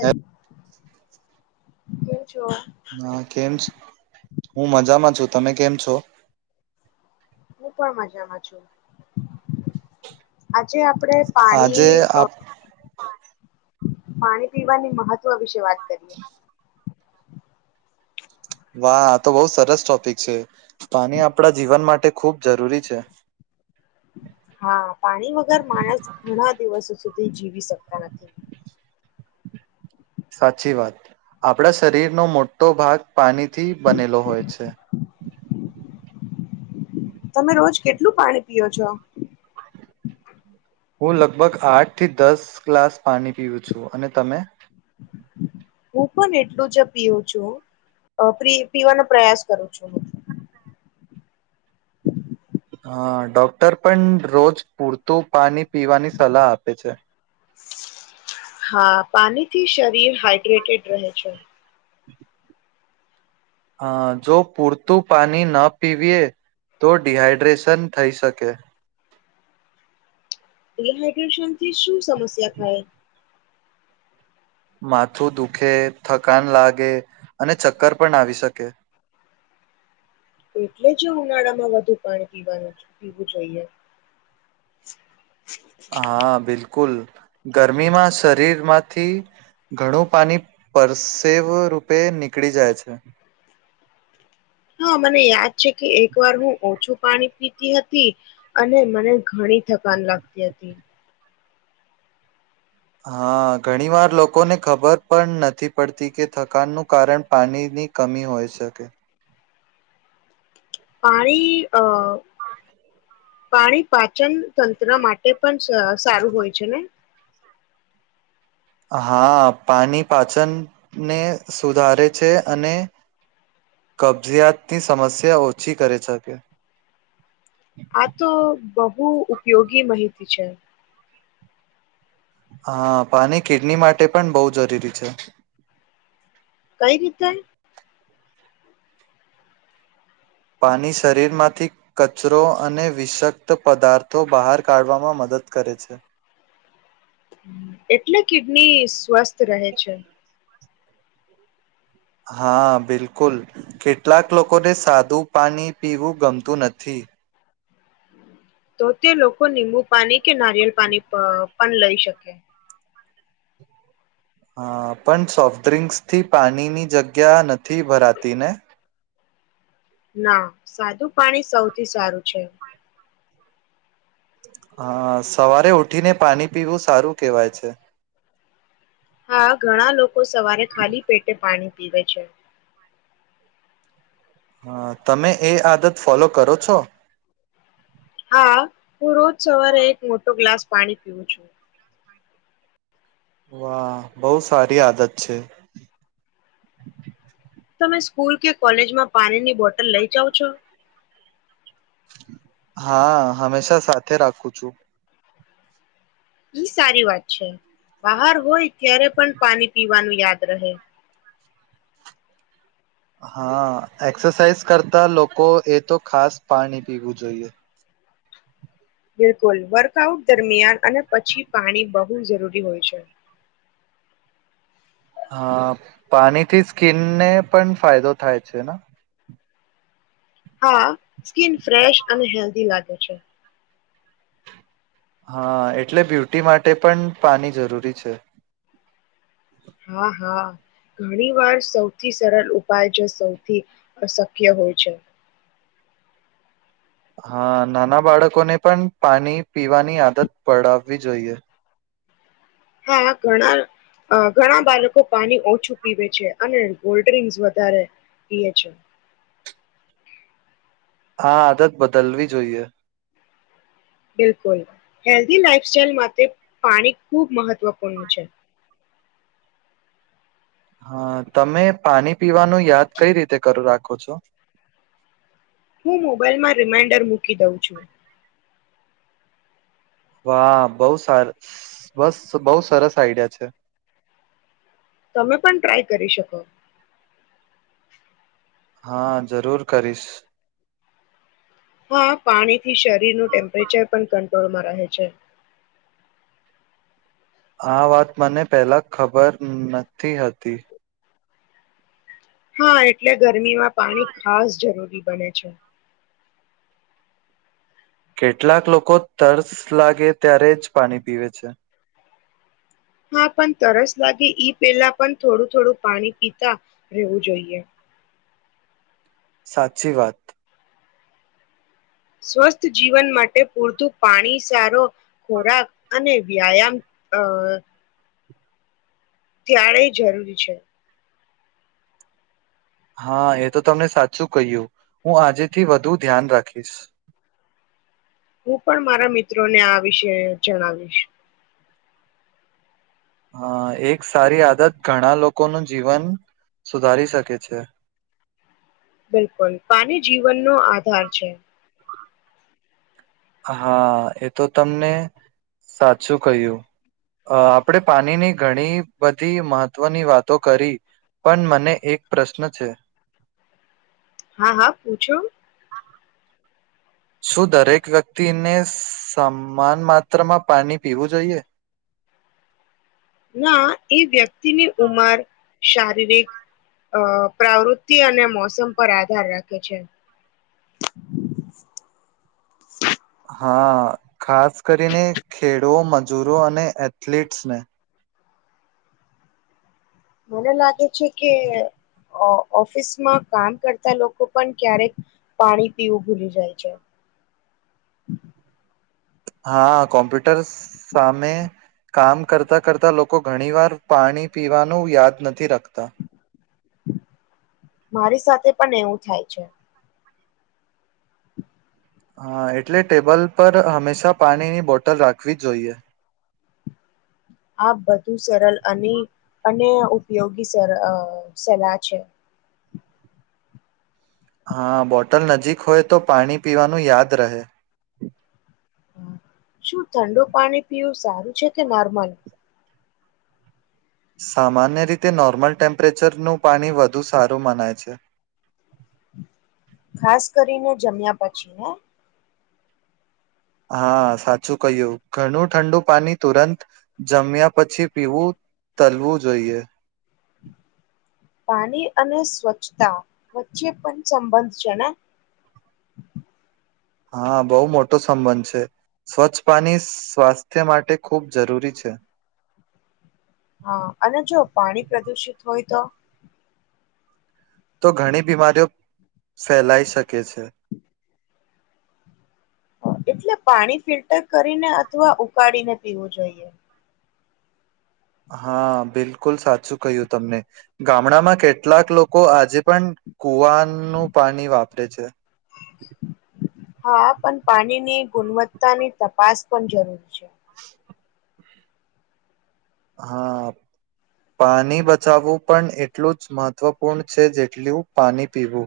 હ કેમ છો? હ કેમ છો હું મજામાં છું તમે કેમ છો હું પણ મજામાં છું આજે આ આજે આપ પાણી પીવાની મહત્વ વિશે વાત ક વાહ તો બઉુ સરસ ટોપિક છે પાણી આપણા જીવન માટે ખૂબ જરૂરી છે હા, પાણી વગર માણસ ઘણા દિવસો સુધી જીવી શકતા નથી. સાચી વાત આપણા શરીરનો મોટો ભાગ પાણીથી બનેલો હોય છે તમે રોજ કેટલું પાણી પીઓ છો હું લગભગ આઠ થી દસ ગ્લાસ પાણી પીવું છું અને તમે હું પણ એટલું જ પીવું છું પીવાનો પ્રયાસ કરું છું હા ડોક્ટર પણ રોજ પૂરતું પાણી પીવાની સલાહ આપે છે હા પાણી થી શ ડીહડ્રેટેડ રહે છે હ જો પૂરતું પાણી ન પીવીએ તો ડિહાઈડ્રેશન થઈ શકે ડી હાઈડ્રેશન થી શું સમસ્યા થાય માથું દુઃખે થકાન લાગે અને ચક્કર પણ આવી શકે એટલે જ ઉનાળામાં વધુ પાણી પીવાનું પીવું જોઈએ હા બિલકુલ કુલ ગરમીમાં શરીરમાંથી ઘણું પાણી પરસેવ રૂપે નીકળી જાય છે હા મને છે કે એક વાર હું ઓછું પાણી પીતી હતી અને મને ઘણી થકાન લાગતી હતી હા ઘણી વાર લોકોને ખબર પણ નથી પડતી કે થકાનનું કારણ પાણીની કમી હોય શકે પાણી અ હા પાણી પાચન તંત્ર માટે પણ સારું હોય છે ને હા પાણી પાચનને સુધારે છે અને કબજયાતની સમસ્યા ઓછી કરે શકે આ તો બહુ ઉપયોગી મહિતી છે હા પાણી કિડની માટે પણ બોહ જરૂરી છે કઈ રીતે પાણી શરીરમાંથી કચરો અને વિષક્ત પદાર્થો બહાર કાઢવામાં મદદ કરે છે એટલે કિડની સ્વસ્થ રહે છે હા બિલકુલ કેટલાક લોકોને સાદું પાણી પીવું ગમતું નથી તો તે લોકો નીંબુ પાણી કે નારિયેલ પાણી પ પણ લઈ શકે હા પણ સોફ્ટ ડ્રિંક્સ થી પાણીની જગ્યા નથી ભરાતી ને ના સાદું પાણી સૌથી સારું છે હા સવારે ઉઠીને પાણી પીવું સારું કેહેવાય છે હા ઘણા લોકો સવારે ખાલી પેટે પાણી પીવે છે હા તમે એ આદત ફોલો કરો છો હા હું રોજ સવારે એક મોટો ગ્લાસ પાણી પીવું છું વાહ બોહ સારી આદત છે તમે સ્કૂલ કે કોલેજમાં પાણીની બોટલ લઇ જાઓ છો હા હમેશા સાથે રાખું છું ઈ સારી વાત છે બહાર હોય ત્યારે પણ પાણી પીવાનું યાદ રહે હા એક્સરસાઇઝ કરતા લોકો એ તો ખાસ પાણી પીવું જોઈએ બિલકુલ વર્કઆઉટ દરમિયાન અને પછી પાણી બહુ જરૂરી હોય છે હા પાણીથી સ્કીિનને પણ ફાયદો થાય છેને હા સ્કીન ફ્રેશ અને હેલ્થ દી લાગે છે હા એટલે બ્યુટી માટે પણ પાણી જરૂરી છે હા હા ઘણી વાર સૌથી સરળ ઉપાય જો સૌથી શક્ય હોય છે હા નાના બાળકોને પણ પાણી પીવાની આદત પડાવવી જોઈએ હા ઘણા ઘણા બાળકો પાણી ઓછું પીવે છે અને ગલ્ડ ડ્રિન્કસ વધારે પીવે છે હા આદત બદલવી જોઈએ બિલકુલ હેલ્ધી લાઈફ સાઈલ માટે પાણી ખુબ મહત્વપૂર્ણ છે હા તમે પાણી પીવાનું યાદ કઈ રીતે કરું રાખો છો હું મોબાાઈલમાં રિમાઈન્ડર મૂકી દઉં છું વાહ બહ સાર બસ બહુ સરસ આઈડિયા છે તમે પણ ટ્રાય કરી શકો હા જરૂર કરીશ હા પાણી થી શરીર ન ટેમ્પરેચર પણ ક ડમાં રહે છે આ વાત મને પહેલા ખબર નથી હતી હા એટલે ઘર ગરમીમાં પાણી ખાસ જરૂરી બને છે કેટલાક લોકો તર્સ લાગે ત્યારે જ પાણી પીવે છે હા પણ તરસ લાગે ઈ પહેલા પણ થોડું થોડું પાણી પીતા રહેવું જોઈએ સાચી વાત. સ્વસ્થ જીવન માટે પૂરતું પાણી સારો, ખોરાક અને વ્યાયામ અ ત્યાણે જરૂરી છે. હા એ તો તમને સાચું કહ્યું, હું આજેથી વધુ ધ્યાન રાખીશ. હું પણ મારા મિત્રોને આ વિશે જણાવીશ. હ એક સારી આદત ઘણા લોકોનું જીવન સુધારી શકે છે. બિલકુલ પાની જીવનનો આધાર છે. હા એ તો તમને સાચું કહ્યું, આપણે પાણીની ઘણી બધી મહત્વની વાતો કરી, પણ મને એક પ્રશ્ન છે. હા હા પૂછો. શું દરેક વ્યક્તિને સમાન માત્રામાં પાણી પીવું જોઈએ? ના એ વ્યક્તિની ઉમર, શારીરિક, અ પ્રવૃત્તિ અને મોસમ પર આધાર રાખે છે. હા ખાસ કરીને ખેડો મજૂરો અને એથલટ્સને. મને લાગે છે કે ઓફિસમાં કામ કરતા લોકો પણ ક્યારેક, પાણી પીવું ભૂલી જાય છે. હા કોમ્પ્યુટર સામે કામ કરતા કરતા લોકો ઘણી વાર પાણી પીવાનું યાદ નથી રાખતા. મારી સાથે પણ એવું થાય છે. હા એટલે ટેબલ પર હંમેશા પાણીની બોટલ રાખવી જ જોઈએ. આ બધું સરલ અને અને ઉપયોગી સલાહ છે. હા બોટલ નજીક હોય તો પાણી પીવાનું યાદ રહે. શું ઠંડુ પાણી પીવું સારું છે કે નોર્મલ? સામાન્ય રીતે નોર્મલ ટેમ્પરેચરનું પાણી વધુ સારું મનાય છે. ખાસ કરીને જમ્યા પછી ને. હા સાચું કહ્યું ઘણું ઠંડુ પાણી તુરંત જમ્યા પછી પીવું તલવું જોઈએ. પાણી અને સ્વચ્છતા વચ્ચે પણ સંબંધ છે ને હા બહુ મોટો સંબંધ છે સ્વચ્છ પાણી સ્વાસ્થ્ય માટે ખૂબ જરૂરી છે હા અને જો પાણી પ્રદુષિત હોય તો તો ઘણી બીમારીઓ ફેલાઈ શકે છે એટલે પાણી ફિલ્ટર કરીને અથવા ઉકાળીને પીવું જોઈએ હા બિલકુલ સાચું કહ્યું તમને ગામડામાં કેટલાક લોકો આજે પણ કુવાનું પાણી વાપર લે છે હા પણ પાણીની ગુણવત્તાની તપાસ પણ જરૂરી છે હા પાણી બચાવવું પણ એટલું જ મહત્વપૂર્ણ છે જેટલું પાણી પીવું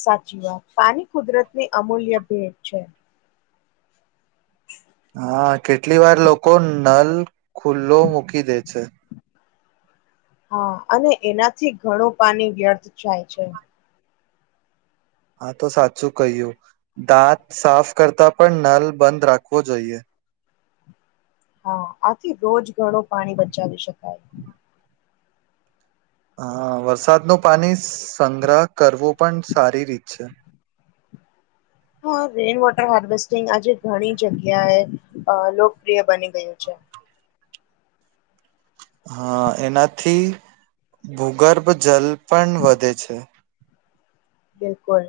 સાચી વાત પાની કુદરત ની અમૂલ્ય ભેટ છે હા કેટલી વાર લોકો નલ ખુલ્લો મૂકી દે છે હા અને એનાથી ઘણું પાની વ્યર્થ જાય છે આ તો સાચું કહ્યું દાંત સાફ કરતા પણ નલ બંધ રાખવો જોઈએ હા આથી રોજ ગળો પાણી બચાવી શકાય હ વરસાદનું પાણી સંગ્રહ કરવું પણ સારી રીત છે હા રેઇન વોટર હરવેસ્ટિંગ આજે ઘણી જગ્યા એ અ લોકપ્રિય બની ગયું છે હા એના થી ભૂગર્ભ જલ પણ વધે છે બિલકુલ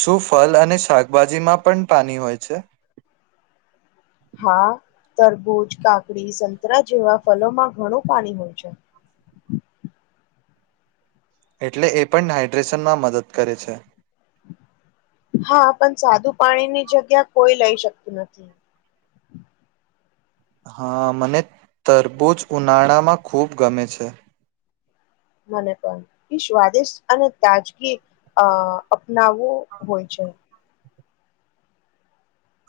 શું ફલ અને શાકભાજીમાં પણ પાની હોય છે હા તરબૂજ કાકડી સંતરા જેવા ફલોમાં ઘણું પાણી હોય છે એટલે એ પણ હાઇડ્રેશનમાં મદદ કરે છે હા પણ સાદુ પાણીની જગ્યા કોઈ લઈ શકતું નથી હા મને તરબૂજ ઉનાળામાં ખૂબ ગમે છે મને પણ એ સ્વાદિષ્ટ અને તાજગી અ અપનાવવો હોય છે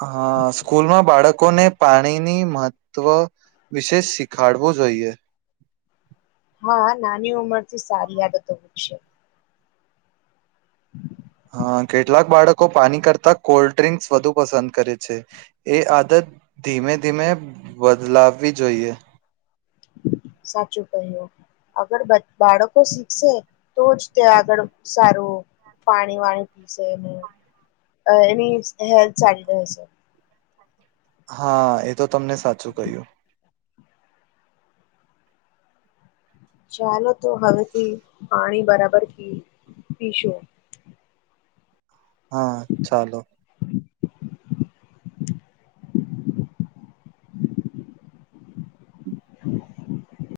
હા સ્કૂલમાં બાળક લોકોને પાણીની મહત્ત્વ વિશે શીખાડવું જોઈએ હા નાની ઉંમરથી સારી આદતો મૂકશે [inaudible] હા કેટલાક બાળકો પાણી કરતા કોલ્ડ ડ્રિંક્સ વધુ પસંદ કરે છે એ આદત ધીમે ધીમે બદલાવવી જોઈએ સાચું કહ્યું અગર બાળકો શીખશે તો જ તે આગળ સારું પાણી વાણી પીસે એની હેલ્થ સારી રહેશે હા એ તો તમને સાચું કહ્યું ચાલો તો હવેથી પાણી બરાબર પી પીશું હા ચાલો [inaudible]